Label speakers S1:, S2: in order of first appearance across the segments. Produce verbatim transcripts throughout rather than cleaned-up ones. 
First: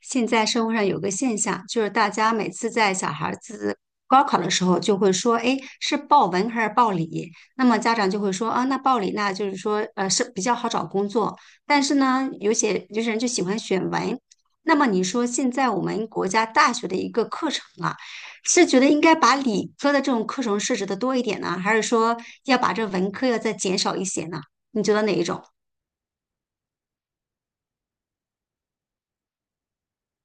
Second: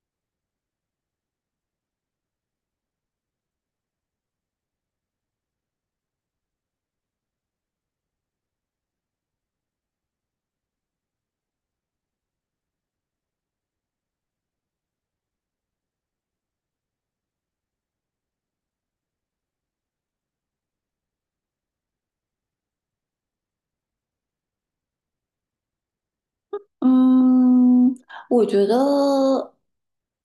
S1: 现在社会上有个现象，就是大家每次在小孩子高考的时候，就会说，哎，是报文还是报理？那么家长就会说，啊，那报理那就是说，呃，是比较好找工作。但是呢，有些有些人就喜欢选文。那么你说，现在我们国家大学的一个课程啊，是觉得应该把理科的这种课程设置的多一点呢，还是说要把这文科要再减少一些呢？你觉得哪一种？
S2: 嗯，我觉得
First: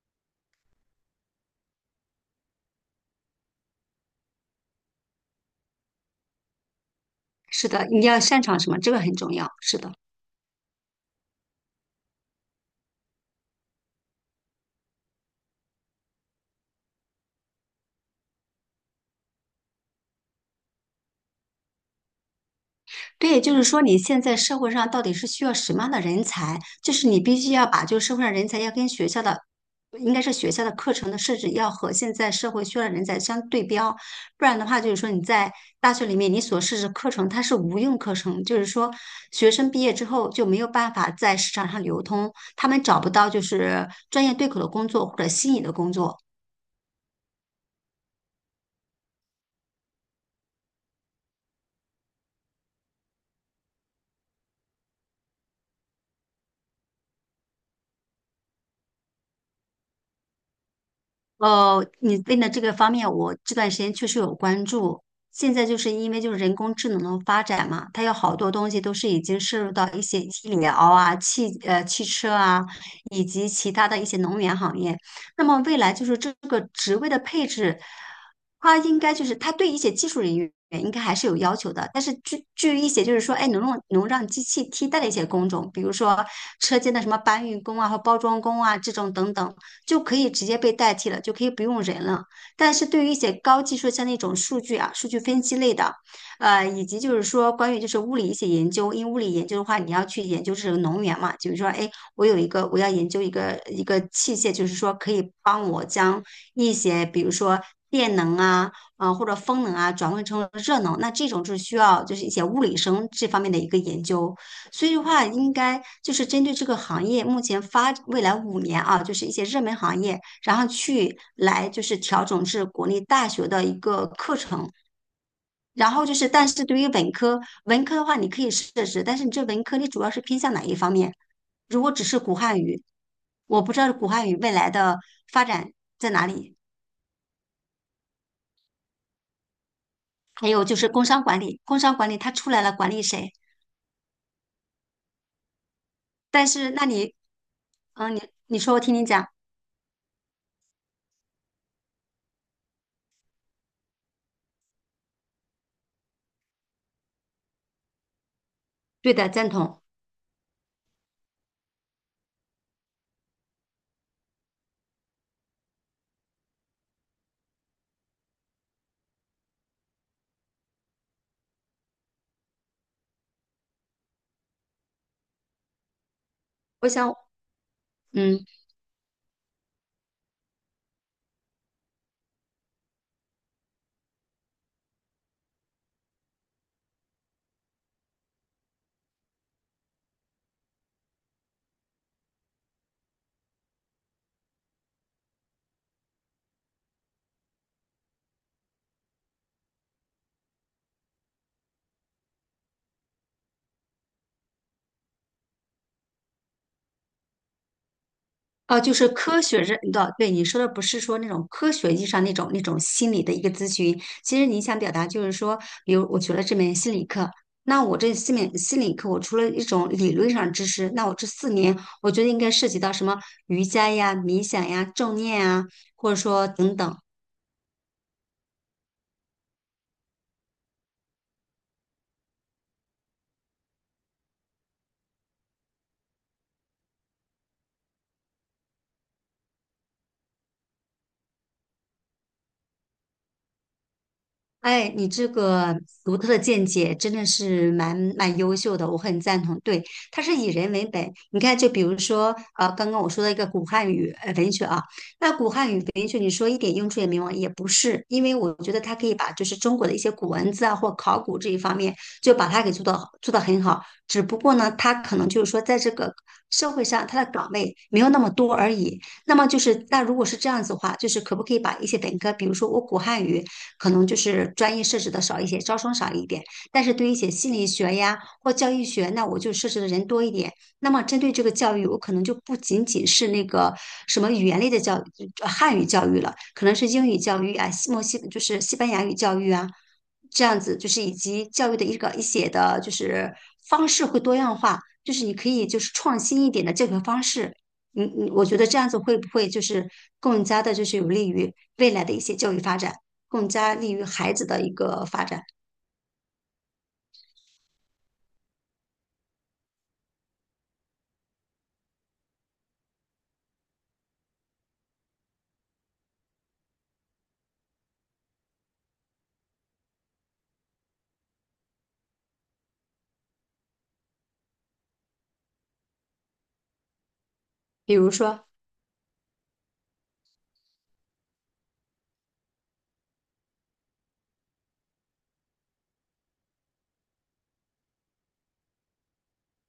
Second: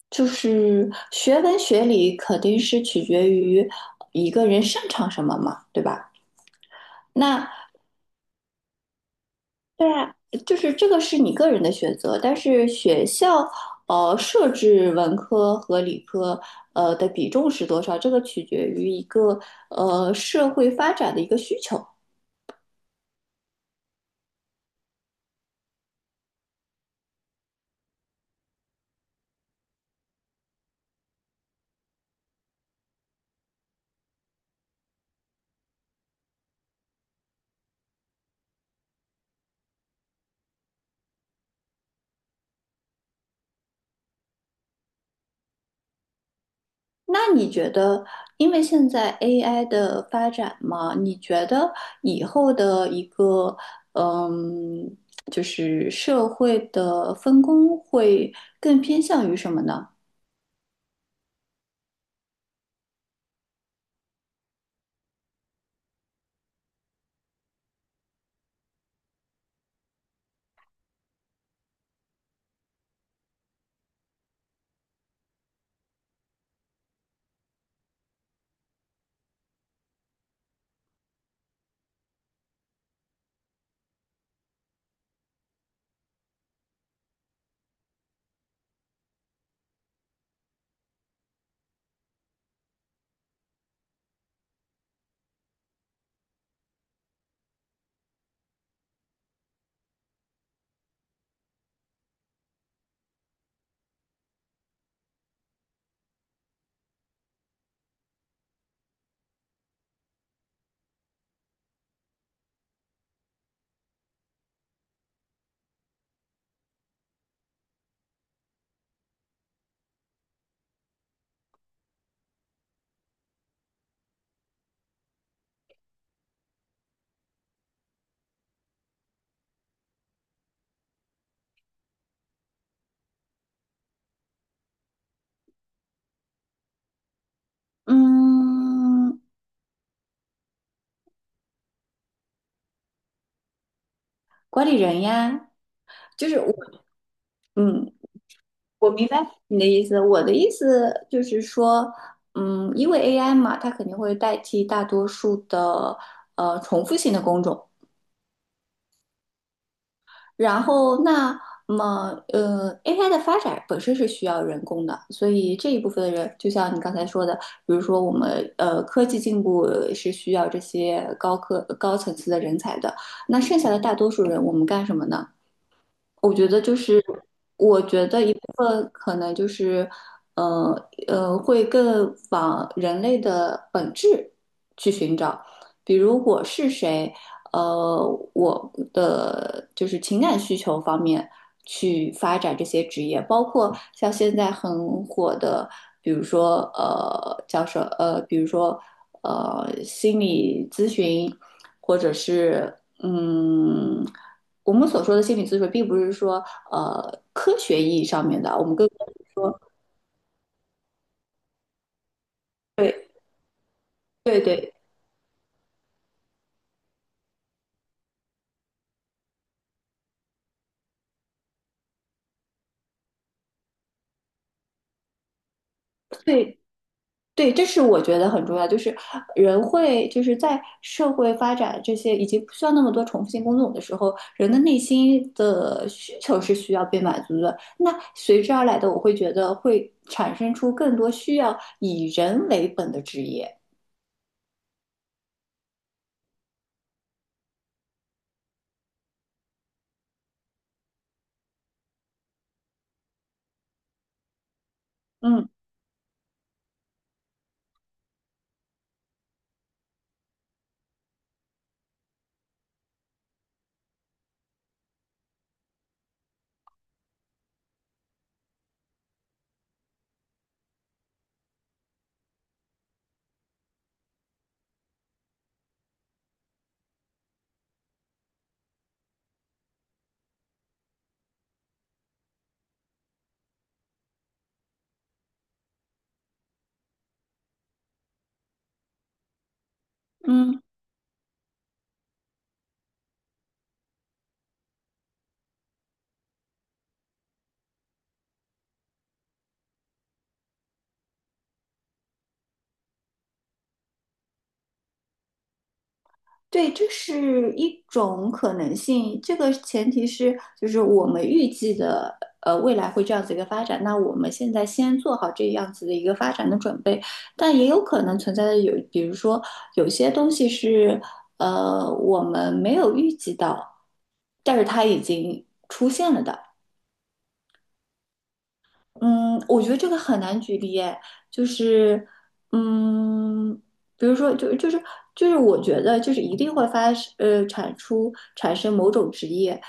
S2: 就是学文学理肯定是取决于一个人擅长什么嘛，对吧？那
S1: 是的，你要擅长什么？这个很重要。是
S2: 对
S1: 的。
S2: 啊，就是这个是你个人的选择，但是学校呃设置文科和理科呃的比重是多少，这个取决于一个呃社会发展的一个需求。
S1: 对，就是说你现在社会上到底是需要什么样的人才？就是你必须要把就是社会上人才要跟学校的，应该是学校的课程的设置要和现在社会需要的人才相对标，不然的话就是说你在大学里面你所设置课程它是无用课程，就是说学生毕业之后就没有办法在市场上流通，他们找不到就是专业对口的工作或者心仪的工作。
S2: 那你觉得，因为现在 A I 的发展嘛，你觉得以后的一个，嗯，就是社会的分工会更偏向于什么呢？
S1: 呃，你问的这个方面，我这段时间确实有关注。现在就是因为就是人工智能的发展嘛，它有好多东西都是已经涉入到一些医疗啊、汽呃汽车啊，以及其他的一些能源行业。那么未来就是这个职位的配置，它应该就是它对一些技术人员应该还是有要求的。但是据据一些就是说，哎，能让能让机器替代的一些工种，比如说车间的什么搬运工啊和包装工啊这种等等。就可以直接被代替了，就可以不用人了。但是对于一些高技术，像那种数据啊、数据分析类的，呃，以及就是说关于就是物理一些研究，因为物理研究的话，你要去研究这个能源嘛，就是说，哎，我有一个我要研究一个一个器械，就是说可以帮我将一些比如说电能啊。啊、呃或者风能啊，转换成了热能，那这种就是需要就是一些物理生这方面的一个研究。所以的话，应该就是针对这个行业目前发未来五年啊，就是一些热门行业，然后去来就是调整至国内大学的一个课程。然后就是，但是对于文科，文科的话你可以设置，但是你这文科你主要是偏向哪一方面？如果只是古汉语，我不知道古汉语未来的发展在哪里。
S2: 嗯，
S1: 还有就是工商管理，工商管理它出来了，管理谁？
S2: 管理人呀，就是
S1: 但
S2: 我，
S1: 是那你，
S2: 嗯，
S1: 嗯，你你说我
S2: 我
S1: 听你
S2: 明白
S1: 讲，
S2: 你的意思。我的意思就是说，嗯，因为 A I 嘛，它肯定会代替大多数的呃重复性的工种。
S1: 对的，赞同。
S2: 然后那么呃，A I 的发展本身是需要人工的，所以这一部分的人，就像你刚才说的，比如说我们呃科技进步是需要这些高科高层次的人才的，那剩下的大多数人，我们干什么呢？我觉得就
S1: 我
S2: 是，
S1: 想，
S2: 我觉得一部
S1: 嗯。
S2: 分可能就是，呃呃，会更往人类的本质去寻找，比如我是谁，呃，我的就是情感需求方面去发展这些职业，包括像现在很火的，比如说呃叫什呃，比如说呃心理咨询，或者是嗯。我们所说的心理咨询，并不是说呃科学意义上面的，我们
S1: 哦，
S2: 更
S1: 就是科学认的，对你说的不是说那种科学意义上那种那种
S2: 对
S1: 心理的一个咨询。
S2: 对
S1: 其实你
S2: 对
S1: 想表达就是说，比如我学了这门心理课，那我这四门心理课，我除了一种理论上知识，那我这四年，我觉得应该涉及到什么瑜伽呀、冥想呀、正念啊，或者说
S2: 对
S1: 等等。
S2: 对，这是我觉得很重要，就是人会就是在社会发展这些以及不需要那么多重复性工作的时候，人的内心的需求是需要被满足的。那随之而来的，我会觉得会产生出更多需要以人为本的职业。
S1: 哎，你这个独特的见解真的是蛮蛮优秀的，我很赞同。对，它是以人为本。你看，就比如说，呃，刚刚我说的一个古汉语呃文学啊，那
S2: 嗯
S1: 古汉语文学你说一点用处也没有吗也不是，因为我觉得它可以把就是中国的一些古文字啊或考古这一方面，就把它给做到做到很好。只不过呢，它可能就是说在这个社会上它的岗位没有那么多而已。那么就是，那如果是这样子的话，就是可不可以把一些本科，比如说我古汉语。可能就是专业设置的少一些，招生少一点。但是对于一些心理学呀或教育学，那我就设置的人多一点。那么针对这个教育，我可能就不仅仅是那个什么语言类的教育，呃汉语教育了，可能是英语教育啊，西墨西就是西班牙语教育啊，这
S2: 嗯。
S1: 样子就是以及教育的一个一些的，就是方式会多样化，就是你可以就是创新一点的教学方式。嗯嗯，我觉得这样子会不会就是更加的，就是有利于未来的一些教育发展？更加利于孩子的一个发展。
S2: 对，这是一种可能性。这个前提是，就是我们预计的，呃，未来会这样子一个发展。那我们现在先做好这样子的一个发展的准备，但也有可能存在的有，比如说有些东西是，呃，我们没有预计到，但是它已经出现了的。
S1: 比如说，
S2: 嗯，我觉得这个很难举例诶，就是，嗯，比如说，就就是就是，我觉得就是一定会发呃产出产生某种职业，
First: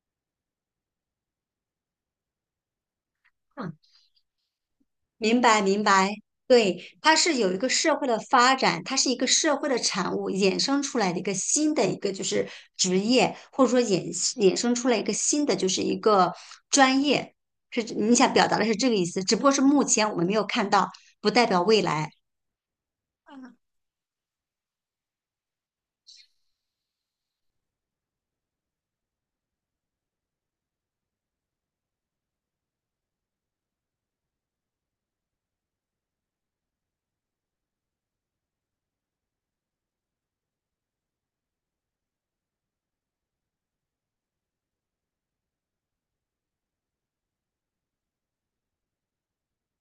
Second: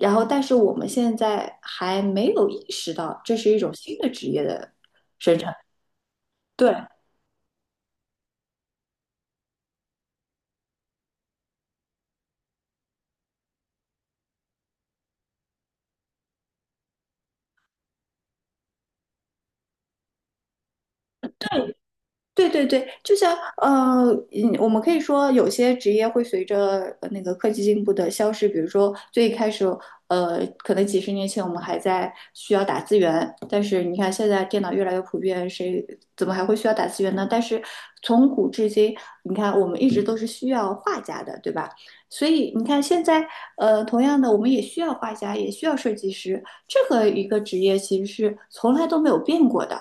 S2: 然后但是我们现在还没有意识到这是一种
S1: 嗯，
S2: 新的职业的生
S1: 明
S2: 成，
S1: 白明白，
S2: 对，
S1: 对，它是有一个社会的发展，它是一个社会的产物衍生出来的一个新的一个就是职业，或者说衍衍生出来一个新的就是一个专业，是你想表达的是这个意思，只不过是目前我们没有看到，不代表未来。
S2: 对对对，就像呃，嗯，我们可以说有些职业会随着呃那个科技进步的消失，比如说最一开始，呃，可能几十年前我们还在需要打字员，但是你看现在电脑越来越普遍，谁怎么还会需要打字员呢？但是从古至今，你看我们一直都是需要画家的，对吧？所以你看现在，呃，同样的，我们也需要画家，也需要设计师，这个一个职业其实是从来都没有变过的。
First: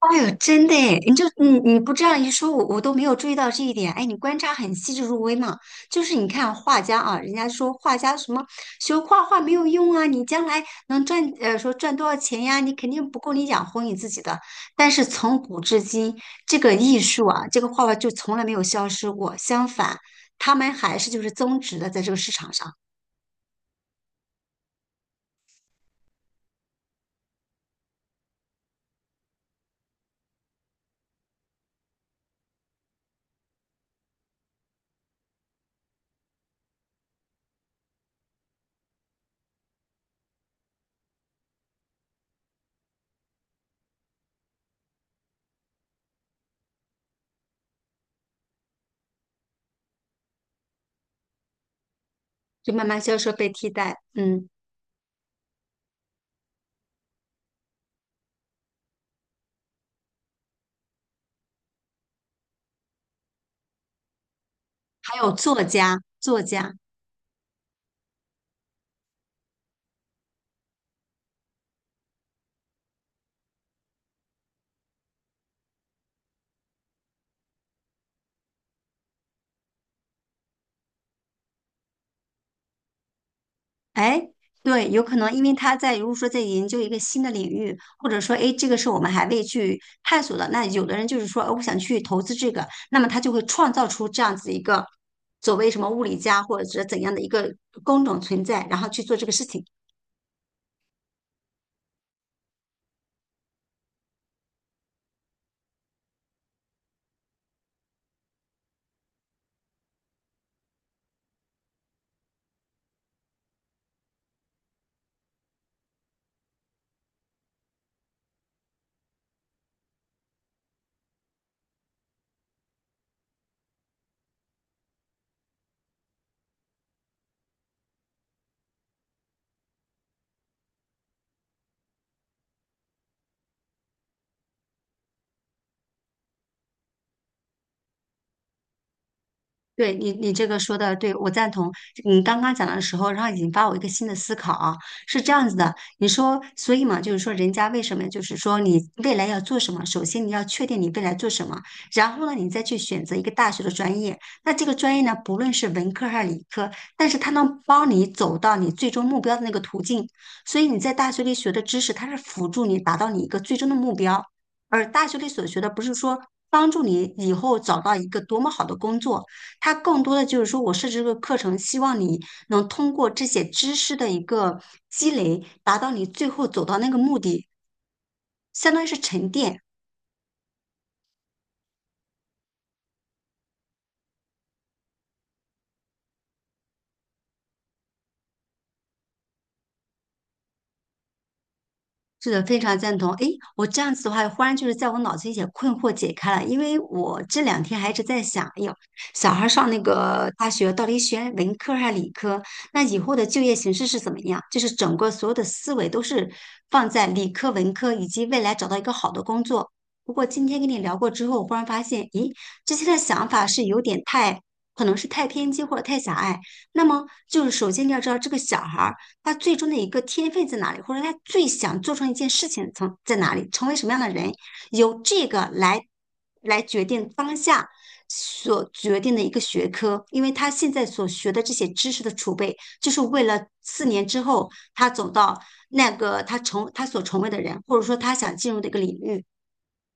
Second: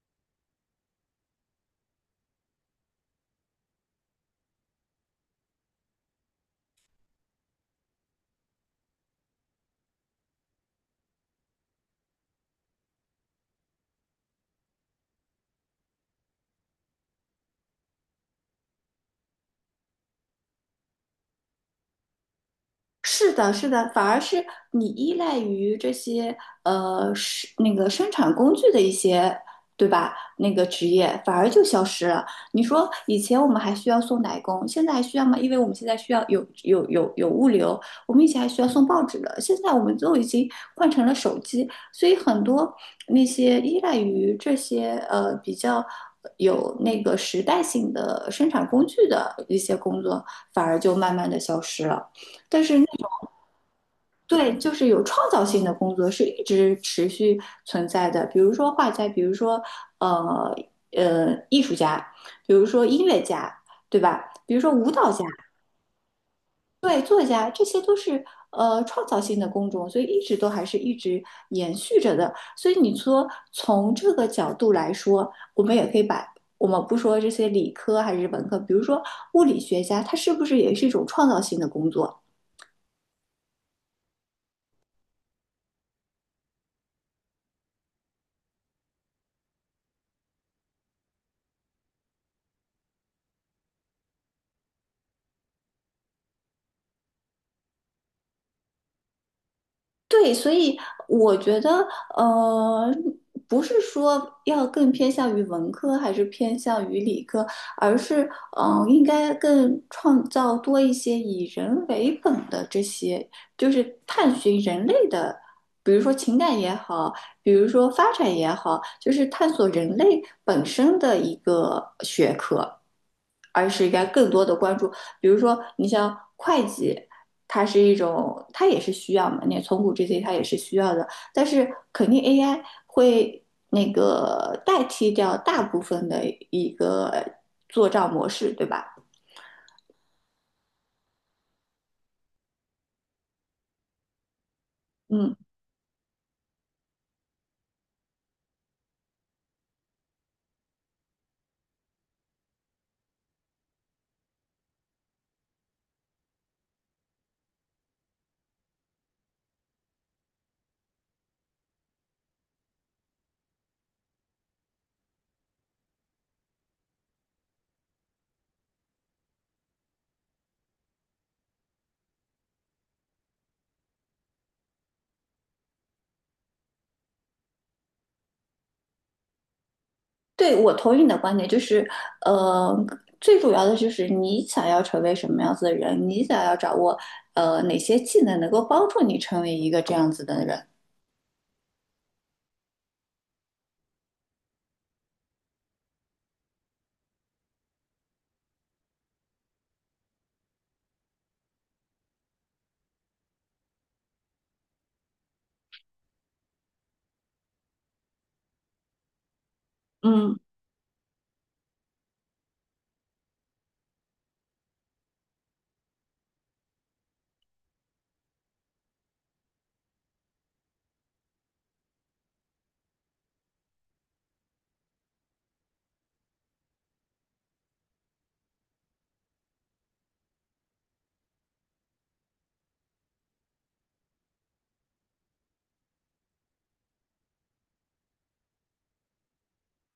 S1: 哎呦，真的诶，你就你你不这样一说，我我都没有注意到这一点。哎，你观察很细致入微嘛。就是你看画家啊，人家说画家什么学画画没有用啊，你将来能赚呃说赚多少钱呀？你肯定不够你养活你自己的。但是从古至今，这个艺术啊，这个画画就从来没有消失过，相反，他们还是就是增值的，在这个市场上
S2: 是的，是的，反而是你依赖于这些呃是那个生产工具的一些，对吧？那个职业反而就消失了。你说以前我们还需要送奶工，现在还需要吗？因为我们现在需要有有有有物流，我们以前还需要送报纸的，现在我们都已经换成了手机，所以很多那些依赖于这些呃比较有那个时代性的生产工具的一些工作，反而就慢慢的消失了。但
S1: 就
S2: 是那
S1: 慢慢消失被替代。嗯，
S2: 对，就是有创造性的工作是一直持续存在的，比如说画家，比如说呃呃艺术家，比如说音乐家，对吧？比如说舞蹈
S1: 还
S2: 家，
S1: 有作家，作家。
S2: 对，作家，这些都是呃创造性的工种，所以一直都还是一直延续着的。所以你说从这个角度来说，我们也可以把我们不说这些理科还是文科，比如说物理学家，他是不是也是一种创造性的工作？
S1: 哎，对，有可能，因为他在如果说在研究一个新的领域，或者说，哎，这个是我们还未去探索的，那有的人就是说，呃我想去投资这个，那么他就会创造出这样子一个所谓什么物理家或者是怎样的一个工种存在，然后去做这个事情。
S2: 对，所以我觉得，呃，不是说要更偏向于文科还是偏向于理科，而是，嗯、呃应该更创造多一些以人为本的这些，就是探寻人类的，比如说情感也好，比如说发展也好，就是探索人类本身的一个学科。而是应该更多的关注，比如说你像会计。它是一种，它也是需要嘛，那从古至今它也是需要的，但是肯定 A I 会那个代替掉大部分的一个做账模式，对吧？
S1: 对你，你这个说的对，我赞同。你刚刚讲的时候，然后引发我一个新的思考啊，是这
S2: 嗯，
S1: 样子的。你说，所以嘛，就是说，人家为什么就是说你未来要做什么，首先你要确定你未来做什么，然后呢，你再去选择一个大学的专业。那这个专业呢，不论是文科还是理科，但是它能帮你走到你最终目标的那个途径。所以你在大学里学的知识，它是辅助你达到你一个最终的目标，而大学里所学的不是说。帮助你以后找到一个多么好的工作，它更多的就是说我设置这个课程，希望你能通过这些知识的一个积累，达到你最后走到那个目的，相当于是沉淀。
S2: 对，我同意你的观点，就是，呃，最主要的就是你想要成为什么样子的人，你想要掌握呃哪些技能能够帮助你成为一个这样子的人，
S1: 是的，非常赞同。诶，我这样子的话，忽然就是在我脑子一些困惑解开了，因为我这两天还一直在想，哎呦，小孩上那个大学到底选文科还是理科？那以后的就业形势是怎么样？就是整个所有的思维都是放在理科、文科以及未来找到一个好的工作。不过
S2: 嗯。
S1: 今天跟你聊过之后，我忽然发现，咦，之前的想法是有点太，可能是太偏激或者太狭隘。那么就是首先你要知道这个小孩。儿。他最终的一个天分在哪里，或者他最想做成一件事情从在哪里，成为什么样的人，由这个来来决定当下所决定的一个学科，因为他现在所学的这些知识的储备，就是为了四年之后他走到那个他成他所成为的人，或者说他想进入的一个领域。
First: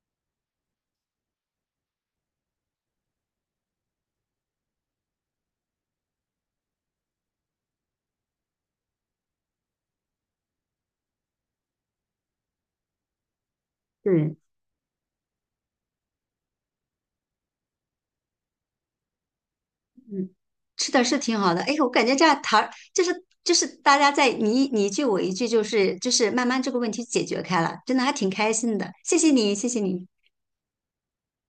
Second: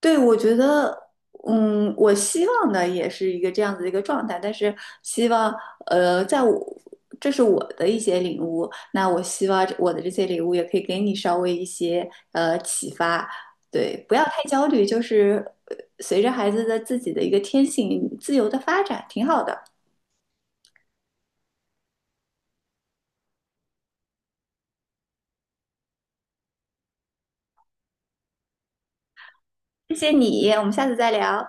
S2: 对，我觉得，嗯，我希望的也是一个这样子的一个状态，但是希望，呃，在我，这是我的一些领悟，那我希望我的这些领悟也可以给你稍微一些呃启发，对，不要
S1: 对。
S2: 太焦虑，就是呃随着孩子的自己的一个天性自由的发展，挺好的。
S1: 嗯，吃的，是挺好的。哎，我感觉这样谈，就是就是大家在你一你一句我一句，就是就是慢慢这个问题解决开了，真的还挺开心的。谢谢你，谢谢
S2: 谢
S1: 你。
S2: 谢你，我们下次再聊，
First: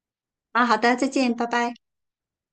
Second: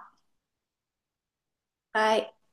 S1: 啊，好的，再见，拜拜。
S2: 拜。